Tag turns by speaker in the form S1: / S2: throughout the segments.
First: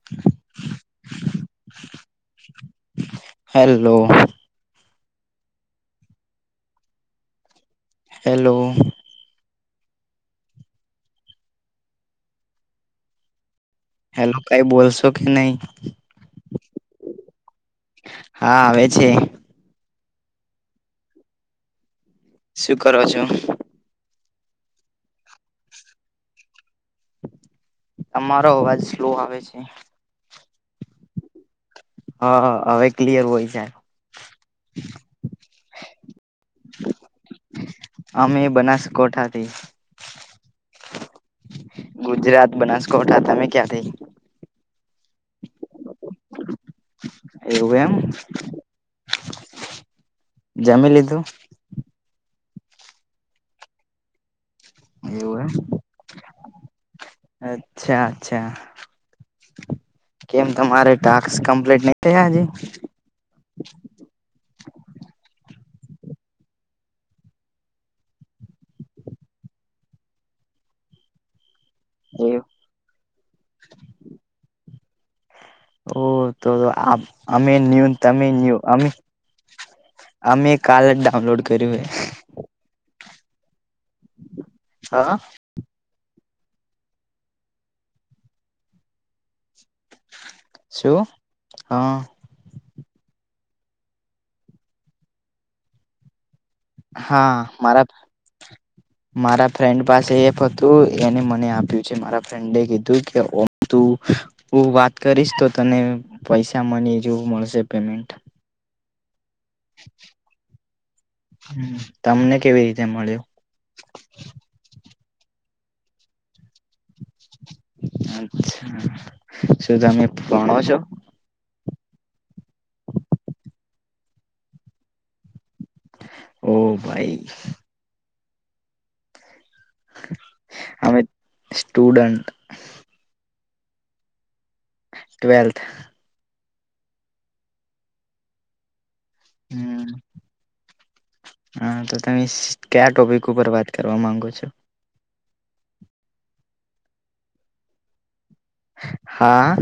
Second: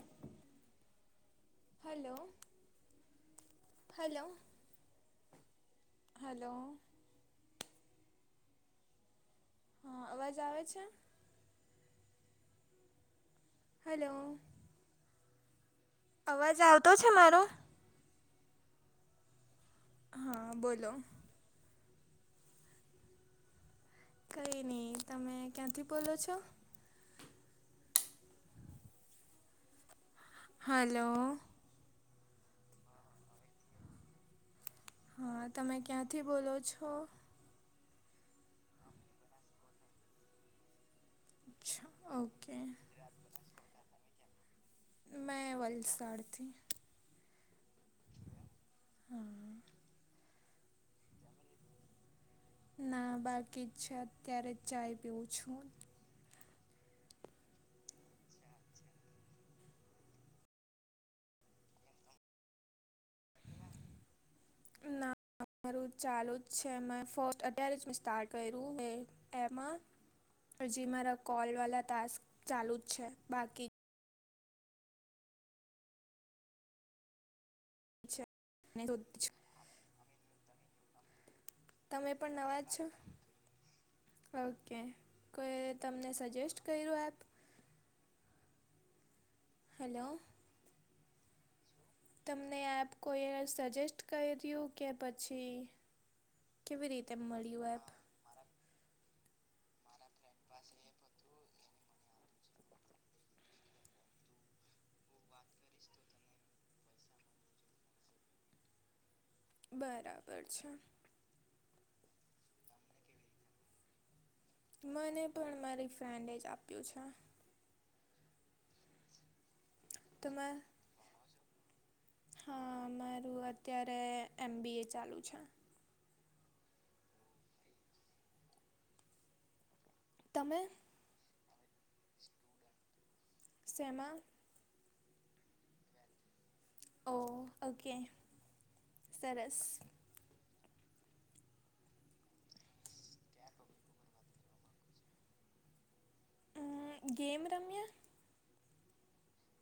S1: [inaudible]
S2: Hello
S1: hello
S2: hello hello
S1: hello
S2: હા અવાજ આવે છે હલો
S1: હેલો કઈ બોલશો કે નહી
S2: અવાજ આવતો છે મારો
S1: હા આવે છે.
S2: હા બોલો
S1: શું કરો છો?
S2: કંઈ નહીં તમે ક્યાંથી બોલો છો?
S1: તમારો અવાજ સ્લો આવે છે.
S2: હલો.
S1: હા હવે ક્લિયર હોય જાય
S2: હા તમે ક્યાંથી બોલો છો?
S1: અમે બનાસ કોઠાથી ગુજરાત
S2: ઓકે
S1: બનાસકોઠા તમે ક્યાં થી
S2: મેં વલસાડથી
S1: એવું એમ જમી લીધું
S2: ના બાકી જ છે અત્યારે ચાય પીવું
S1: એવું
S2: છું
S1: એમ અચ્છા અચ્છા કેમ તમારે ટાસ્ક કમ્પ્લીટ નહિ થયા હજી
S2: ના
S1: [inaudible]
S2: મારું ચાલુ જ છે મે ફસ્ટ અત્યારે મે સ્ટાર્ટ કર્યું મે એમાં હજી મારા કોલ વાળા ટાસ્ક
S1: એવું
S2: ચાલુ જ છે બાકી
S1: તો તો અમે ન્યૂ
S2: છે
S1: તમે ન્યૂ અ અમે કાલ જ ડાઉનલોડ કર્યું હે
S2: તમે પણ નવાજ છે ઓકે
S1: હા
S2: કોઈ તમને સજેસ્ટ કર્યો એપ હલો
S1: શું હા.
S2: તમને આપ કોઈએ સજેસ્ટ કરીયુ કે પછી કેવી રીતે
S1: હા
S2: મળ્યું
S1: મારા
S2: એપ
S1: મારા ફ્રેન્ડ પાસે એફ હતું એને મને આપ્યું છે મારા ફ્રેન્ડએ કીધું કે ઓમ તો હું વાત કરીશ તો તને પૈસા મની જેવું મળશે પેમેન્ટ
S2: બરાબર છે.
S1: તમને કેવી રીતે મળ્યું
S2: મને પણ મારી ફ્રેન્ડે જ આપ્યું છે.
S1: અચ્છા શું તમે ભણો છો?
S2: હા મારું અત્યારે એમ બી એ ચાલુ છે.
S1: ઓહ ભાઈ હ
S2: તમે
S1: અમે સ્ટુડન્ટ
S2: શેમાં
S1: ટ્વેલ્થ
S2: ઓ ઓકે સરસ
S1: હા તો તમે ક્યા ટોપિક ઉપર વાત કરવા માંગો છો.
S2: હમ્મ ગેમ રમ્યા?
S1: હા.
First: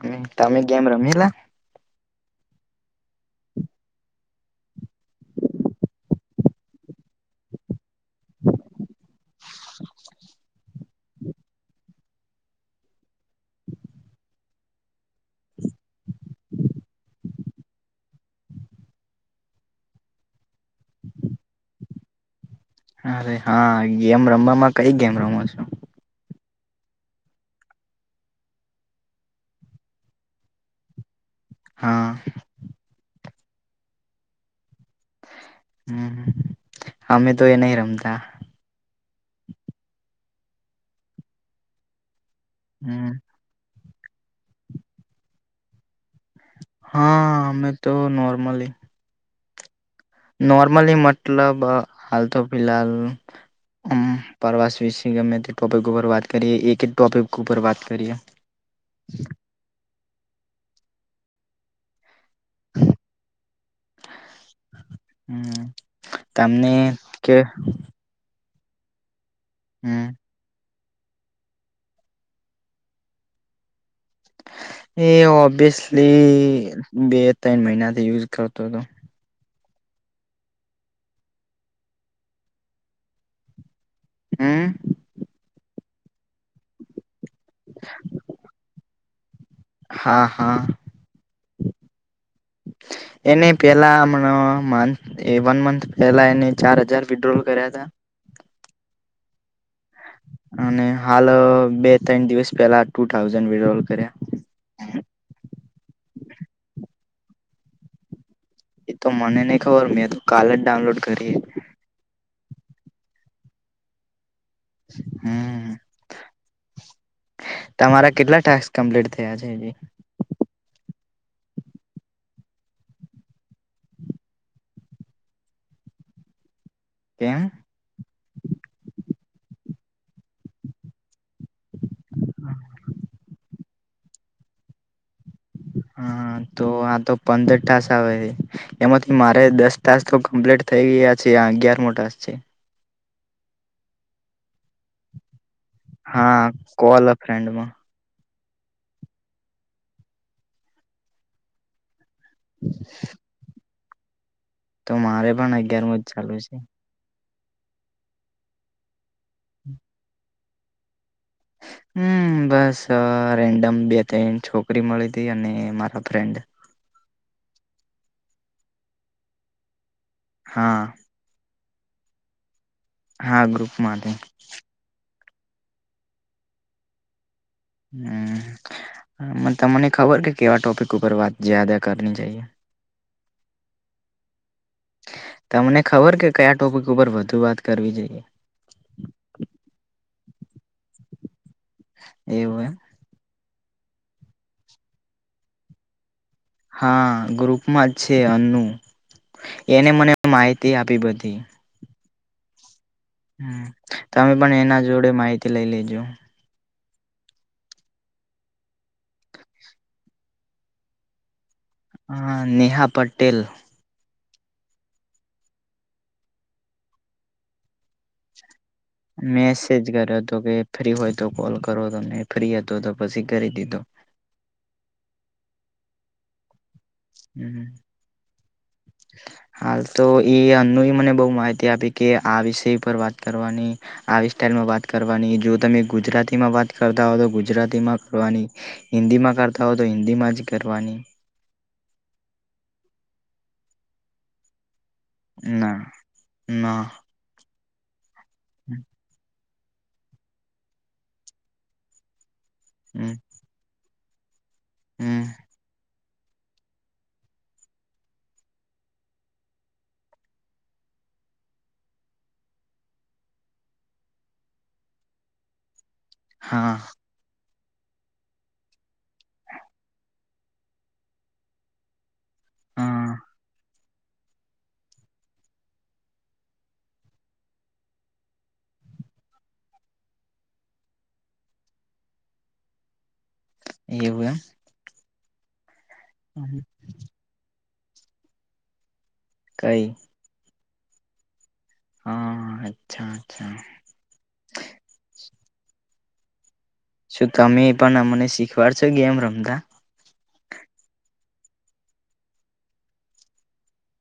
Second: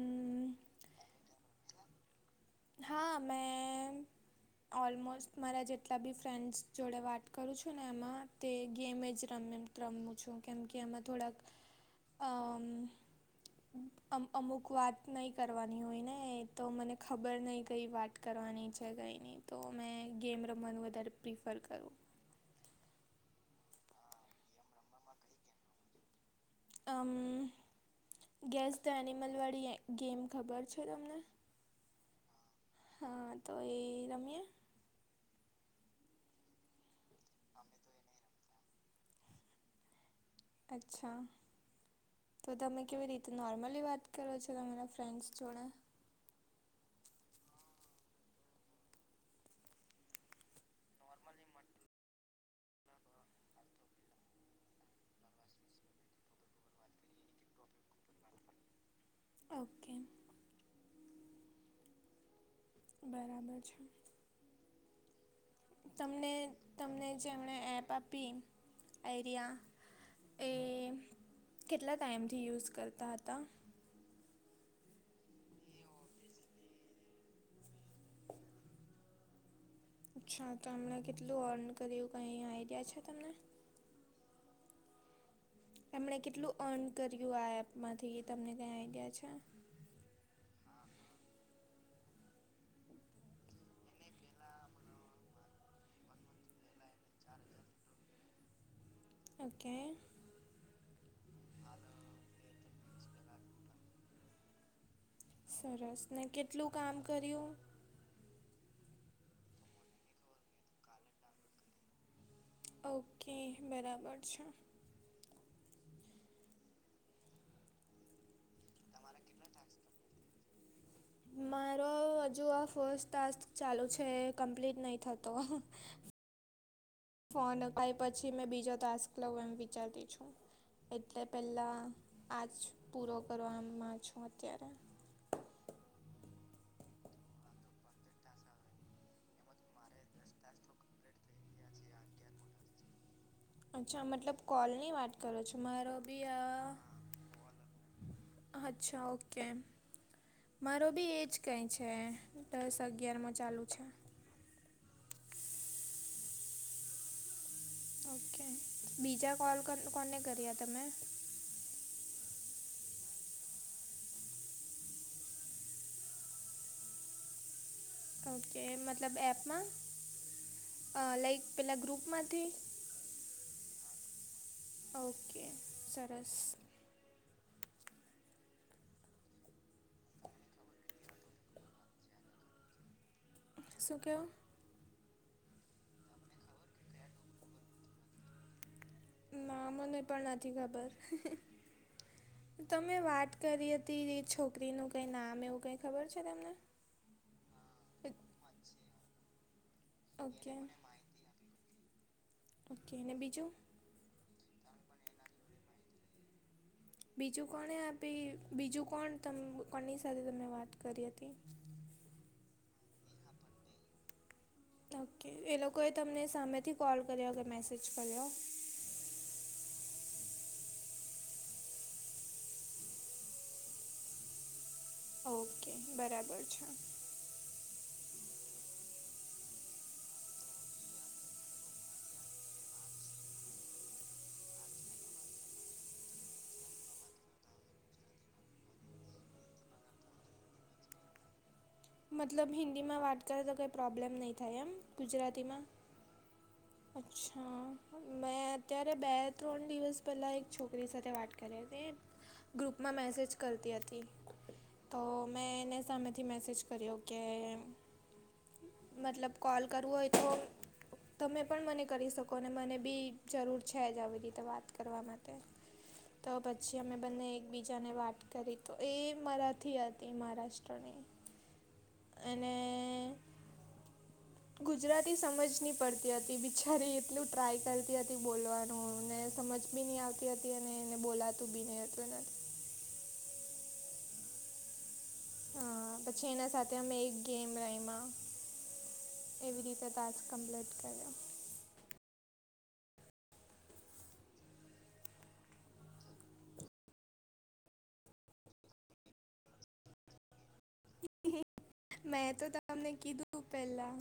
S1: હમ્મ તમે ગેમ રમેલા
S2: હા મેં ઓલમોસ્ટ મારા જેટલા બી ફ્રેન્ડસ જોડે વાત કરું છું ને એમાં તે ગેમે જ રમે રમું છું કેમ કે એમાં થોડાક અ અમુક વાત નહીં કરવાની હોય ને તો મને ખ ખબર નહીં કંઈ વાત કરવાની છે કંઈ નહીં તો મેં ગેમ રમવાનું વધારે પ્રિફર કરું.
S1: અરે હા ગેમ રમવામાં કઈ ગેમ રમો છો
S2: મ ગેસ ધ એનિમલવાળી ગેમ ખબર છે તમને
S1: હા
S2: હા તો એ રમીએ
S1: હમ અમે તો એ નહીં રમતા
S2: અચ્છા તો તમે
S1: હમ
S2: કેવી રીતે નોર્મલી વાત કરો છો તમારા ફ્રેન્ડ્સ જોડે
S1: હા અમે તો નોર્મલી નોર્મલી મતલબ હાલ તો ફિહાલ મ પ્રવાસ વિશે ગમે તે ટોપિક ઉપર વાત કરીયએ એક ટોપિક ઉપર વાત કરીયએ [inaudible]
S2: ઓકે બરાબર છે
S1: હમ
S2: તમને તમને જેમણે એપ આપી આઈડિયા
S1: હમ
S2: એ કેટલા ટાઈમથી યુઝ કરતા હતા
S1: એ ઓબ્વિયસલી બે ત્રણ મહિનાથી યુઝ કરતો હતો
S2: અચ્છા તો હમણા કેટલું અર્ન કર્યું કઈ આઈડિયા છે તમને
S1: હમ
S2: એમણે કેટલું અર્ન કર્યું આ એપમાંથી તમને કઈ આઈડિયા છે
S1: હા હા એને પેલા એ વન મંથ પહેલા એને ચાર હજાર વિડ્રોલ કર્યા હતા
S2: ઓકે
S1: અને હાલ બે ત્રણ દિવસ પેલા ટુ થાઉઝન્ડ વિડ્રોલ કર્યા
S2: સરસ ને કેટલું કામ કર્યું
S1: એ તો મને નહી ખબર મેં તો કાલ જ ડાઉનલોડ કરી
S2: ઓકે બરાબર છે
S1: હમ તમારા કેટલા ટાસ્ક કમ્પ્લીટ થયા છે અજી
S2: મારો હજુ આ ફસ્ટ ટાસ્ક ચાલુ છે એ કમ્પ્લીટ નહી થતો
S1: કેમ
S2: ફોન અપાય પછી મેં બીજો ટાસ્ક લેવું એમ વિચારતી છું એટલે પહેલાં આ જ પૂરો કરવામાં છું અત્યારે
S1: હા તો આ તો પંદર ટાસ્ક આવે એમાંથી મારે દસ દસ તો કમ્પ્લીટ થઈ ગયા છે આ અગિયાર મો ટાસ્ક છે
S2: અચ્છા મતલબ કોલની વાત કરો છો મારો ભી
S1: હા
S2: આ
S1: કોલ અ ફ્રેન્ડમાં
S2: અચ્છા ઓકે મારો ભી એજ કઈક છે દસ અગિયારમો ચાલુ છે
S1: તો મારે પણ અગિયાર મોજ ચાલુ છે
S2: ઓકે બીજા કોલ કોને કર્યા તમે
S1: હમ બસ રેન્ડમ બે ત્રણ છોકરી મળી હતી અને મારા ફ્રેન્ડ
S2: ઓકે મતલબ એપમાં
S1: હા
S2: લાઈક પહેલાં ગ્રુપમાંથી
S1: હા ગ્રુપમાંથી
S2: ઓકે સરસ
S1: હમ તમને ખબર કે કેવા ટોપિક ઉપર વાત જયાદા કરવી જોઈએ
S2: શું કયો
S1: તમને ખબર કે કયા ટોપિક ઉપર વધુ વાત કરવી જોઈએ
S2: ના મને પણ નથી ખબર
S1: એવું એમ
S2: તમે વાત કરી હતી છોકરીનું કંઈ નામ એવું કાઈ ખબર છે તમને
S1: હા ગ્રુપમાં જ છે અન્નુ એને મને
S2: ઓકે.
S1: માહિતી આપી બધી
S2: ઓકે અને બીજું
S1: હમ તમે પણ એના જોડે માહિતી લઈ લેજો
S2: બીજું કોને આપી બીજું કોણ કોની સાથે તમે વાત કરી હતી
S1: હા નેહા પટેલ
S2: ઓકે એ લોકોએ તમને સામેથી કોલ કર્યો કે મેસેજ કર્યો
S1: મેસેજ કર્યો હતો કે ફ્રી હોય તો કોલ કરો તમે તો ફ્રી હતો તો પછી કરી દીધો
S2: ઓકે બરાબર છે
S1: હમ હ હાલ તો એ અનુ મને બહુ માહિતી આપી કે આ વિષય પર વાત કરવાની આવી સ્ટાઇલમાં વાત કરવાની જો તમે ગુજરાતીમાં વાત કરતા હોવ તો ગુજરાતીમાં કરવાની હિન્દી માં કરતા હો તો હિન્દીમાં જ કરવાની
S2: મતલબ હિન્દીમાં વાત કરે તો કંઈ પ્રોબ્લેમ નહીં થાય એમ ગુજરાતીમાં?
S1: ના ના
S2: અચ્છા મેં અત્યારે બે ત્રણ દિવસ પહેલા એક છોકરી સાથે વાત કરી હતી ગ્રુપમાં
S1: હમ
S2: મેસેજ કરતી હતી તો
S1: હમ
S2: મેં એને સામેથી મેસેજ કર્યો કે મતલબ કોલ કરવો હોય તો તમે પણ મને કરી શકો અને મને ભી જરૂર છે જ આવી રીતે વાત કરવા માટે તો
S1: હા
S2: પછી અમે બને એકબીજાની વાત કરી તો એ મરાઠી હતી મહારાષ્ટ્રની અને
S1: હા
S2: ગુજરાતી સમજ ન પડતી હતી બિચારી એટલું ટ્રાય કરતી હતી બોલવાનું ને સમજ બીની આવતી હતી અને એને બોલાતું બી ન હતું એના
S1: એવું
S2: હા પછી એના
S1: એમ
S2: સાથે અમે એક ગેમ રમાં એવી
S1: કઈ
S2: રીતે ટાસ્ક કમ્પ્લીટ કર્યો
S1: હા અચ્છા અચ્છા શું તમે એ પણ અમને શીખવાડ છો ગેમ રમતા
S2: મેં તો તમને કીધું પેલા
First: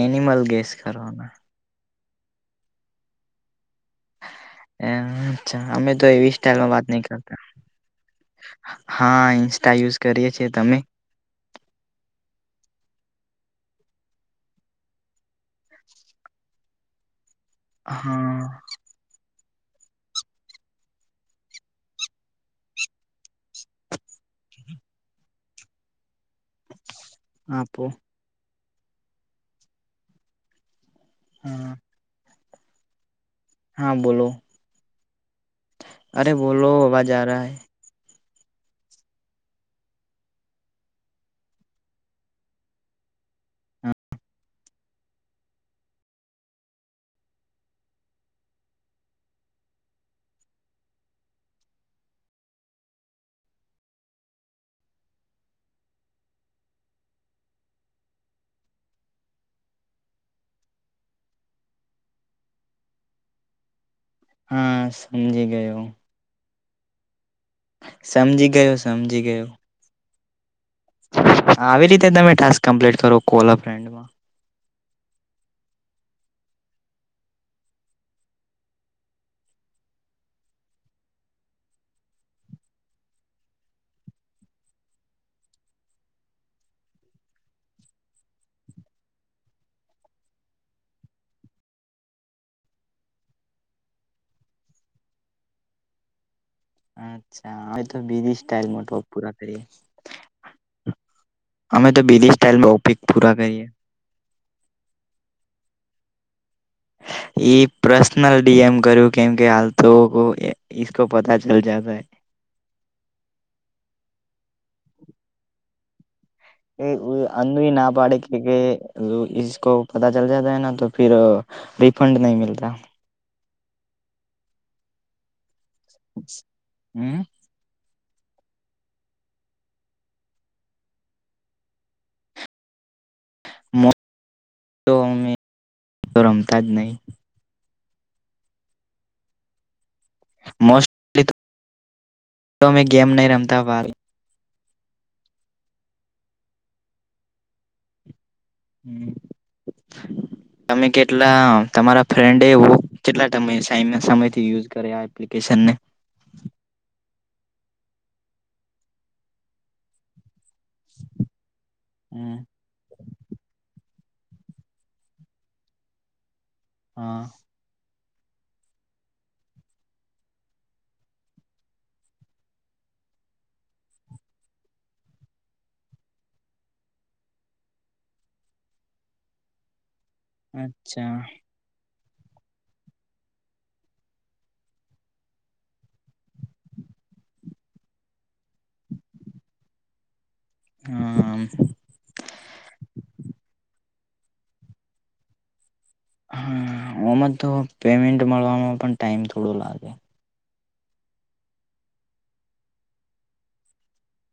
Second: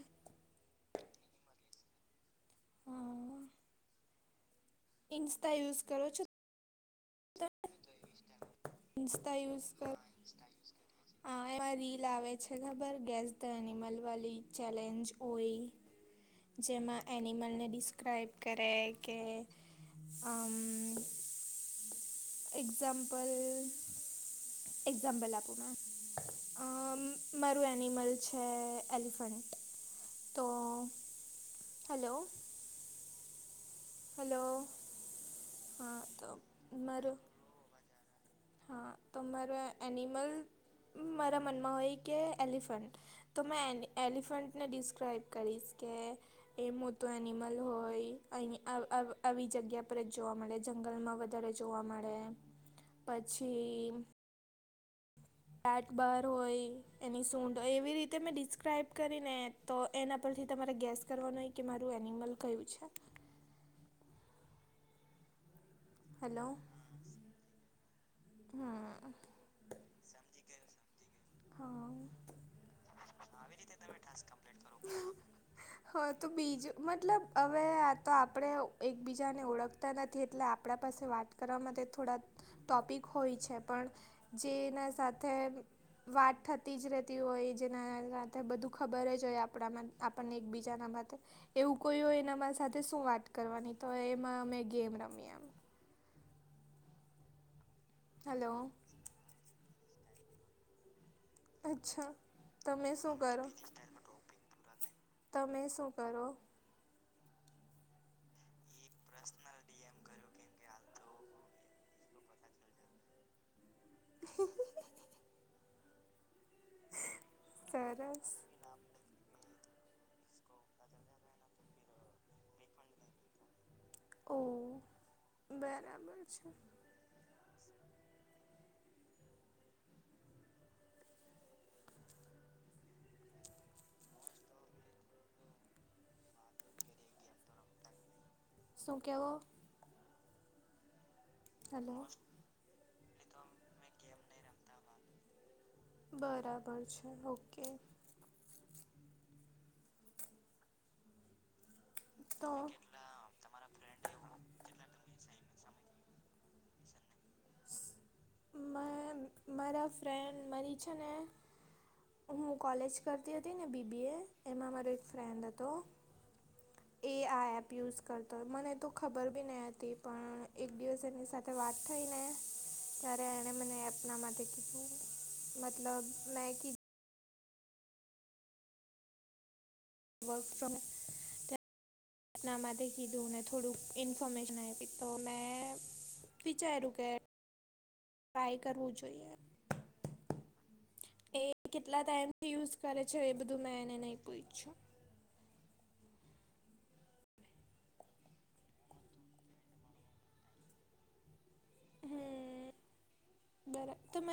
S1: એનિમલ ગેસ કરના
S2: હા
S1: એ
S2: ઇન્સ્ટા
S1: અચ્છા
S2: યુઝ
S1: અમે તો
S2: કરો છો
S1: એવી સ્ટાઈઇલમાં વાત નઈ કર
S2: તમે
S1: હા ઇન્સ્ટા યુઝ કરીે છીએ તમે
S2: હ એમાં રીલ આવે છે ખબર ગેસ ધ એનિમલ વાલી ચેલેન્જ ઓય જેમાં એનિમલને ડિસ્ક્રાઈબ
S1: હા
S2: કરે કે એક્ઝામ્પલ એક્ઝામ્પલ આપું મારું
S1: આપો
S2: એનિમલ છે એલિફન્ટ તો
S1: હા
S2: હલો
S1: હા બોલો
S2: હલો હા તો
S1: અરે બોલો આવા જ
S2: મારું
S1: રા હૈ
S2: હા તો મારે એનિમલ મારા મનમાં હોય કે એલિફન્ટ તો મેં એ એલિફન્ટને ડિસ્ક્રાઈબ કરીશ કે એ મોટું એનિમલ હોય અહી આવી જગ્યા પર જ જોવા મળે જંગલમાં અત્યારે જોવા મળે પછી
S1: હ
S2: બેટ બાર હોય એની સૂંડ હોય એવી રીતે મેં ડિસ્ક્રાઈબ કરીને તો એના પરથી તમારે ગેસ કરવાનો કે મારું એનિમલ કયું છે
S1: હા સમજી ગયો.
S2: હલો.
S1: સમજી ગયો સમજી ગયો. આવી
S2: હા
S1: રીતે તમે ટાસ્ક કમ્પ્લીટ કરો કોમાં.
S2: [unintelligible] હા તો બીજું મતલબ હવે આ તો આપણે એકબીજાને ઓળખ તા નથી એટલે આપણા પાસે વાત કરવા માટે થોડા. ટોપિક હોય છે પણ જેના સાથે વાત થતી જ રહેતી હોય જેના બધું ખબર જ હોય આપણામાં આપણને એકબીજાના માટે એવું કોઈ હોય એના સાથે શું વાત કરવાની તો એમાં અમે ગેમ રમીમ
S1: અચ્છા હવે તો બીધિ
S2: હલો
S1: સ્ટાઈલ મોટ પુરા કરી. અમે તો
S2: અચ્છા
S1: બીલી
S2: તમે
S1: સ્ટાઇલમાંપિક
S2: શું
S1: પૂરા
S2: કરો?
S1: કરીએ.
S2: તમે શું કરો.
S1: એ પર્સનલ ડીએમ કરું કેમ કે હાલતકો પતા ચલ જતા હૈ
S2: [inaudible]
S1: એ અન ના પાડે
S2: સરસ
S1: કે કે ર ઇસકો પતા ચલ જતા હૈ ના તો રિફંડ નહી મિલતા.
S2: ઓ બરાબર છે.
S1: હમ્મ. જ નહીિ
S2: શું કેવ?
S1: મોસ્ટલી.
S2: હલો.
S1: તો મેં ગેમ નહી રમતા
S2: બરાબર છે ઓકે.
S1: તમે કેટલા તમારા ફ્રેન્ડ
S2: તો
S1: એવ કેટલા સમયથી યુઝ કરેપ્લિકેશન ને.
S2: મારા ફ્રેન્ડ મારી છે ને
S1: [inaudible]
S2: હું કોલેજ કરતી હતી ને બીબી એ એમાં અમારો એક ફ્રેન્ડ હતો એ
S1: હા
S2: આ યુઝ કરતો હોય મને તો ખબર બી નહી હતી પણ એક દિવસ એમની સાથે વાત થઈ ને ત્યારે એને મને એના માટે કીધું મતલબ મેં કી વર્ક ફ્રોમ.
S1: અચ્છા
S2: ના માથે કીધુંને થોડું ન્ફર્મેશન આ આવી હતી તો મેં વિચાર્યું કે ટાય કરવું જોઈએ. એ
S1: હમ્મ.
S2: કેટલા ટાઈમથી યુઝ કરે છે એ બધું મેં એને નહી પૂછ છું.
S1: હા આમાં તો પેમેન્ટ મળવામાં પણ ટાઈમ થોડો લાગે. [inaudible]
S2: બરાબ તં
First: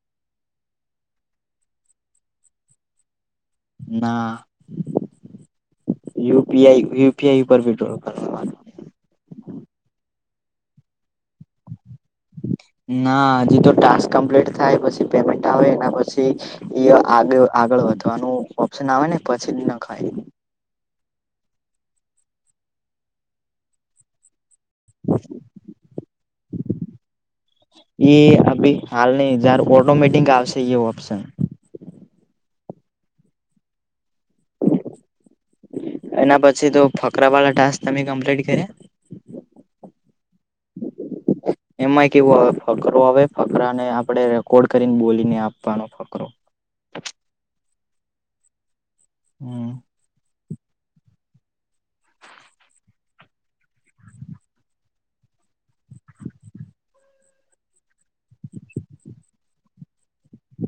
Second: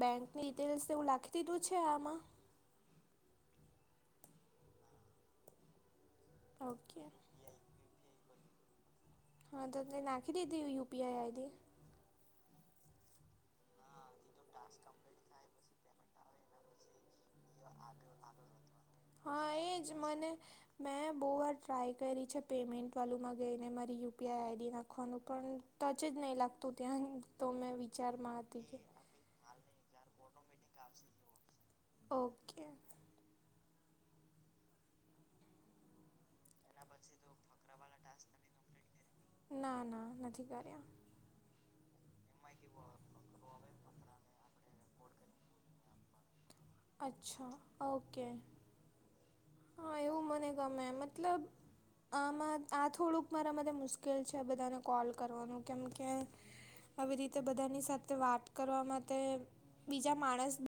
S2: બેંકની ડિટેલ્સ એવું લખી દીધું છે આમાં
S1: નાયુપીઆઈ
S2: ઓકે
S1: યુપીઆઈ ઉપર ભી ટ્રોલ કર
S2: હા તો ત નાખી દીધી યુપીઆઈ આઈડી
S1: ના હજી તો ટાક કમ્પ્લીટ થાય પછી પેમેન્ટ આવે એના પછી આ આગળ વધવાનું ઓપ્શન આવે ને
S2: હા
S1: પછી
S2: એ
S1: ન
S2: જ
S1: ખાય
S2: મને મેં બહુ વાાર ટ્રાય કરી છે પેમમેન્ટ વામાં ગઈ ને મારી યુપીઆઈ આઈડી ના કર ખવાનું પણ ટચ જ નહી લાગતું ત્યાં તો મેં
S1: એ
S2: વિચારમાં હતી
S1: અભી
S2: કે
S1: હાલ નહી જયાર ઓટોમિટંગ આવ
S2: ઓકે.
S1: એના પછી તો ફકરા વાળા ટાસ્ક તમે કમ્પ્લીટ કર્યા
S2: ના ના નથી કર્યા
S1: એમાંય કેવું આવે ફકરો હવે ફકરાને આપણે રેકોર્ડ કરીને બોલીને આપવાનો ફકરો
S2: અચ્છા ઓકે
S1: હમ
S2: હા એવું મને ગમે મતલબ આમાં આ થોડુંક મારા માટે મુશ્કેલ છે બધાને કોલ કરવાનું કેમ કે આવી રીતે બધાની સાથે વાત કરવા માટે બીજા માણસ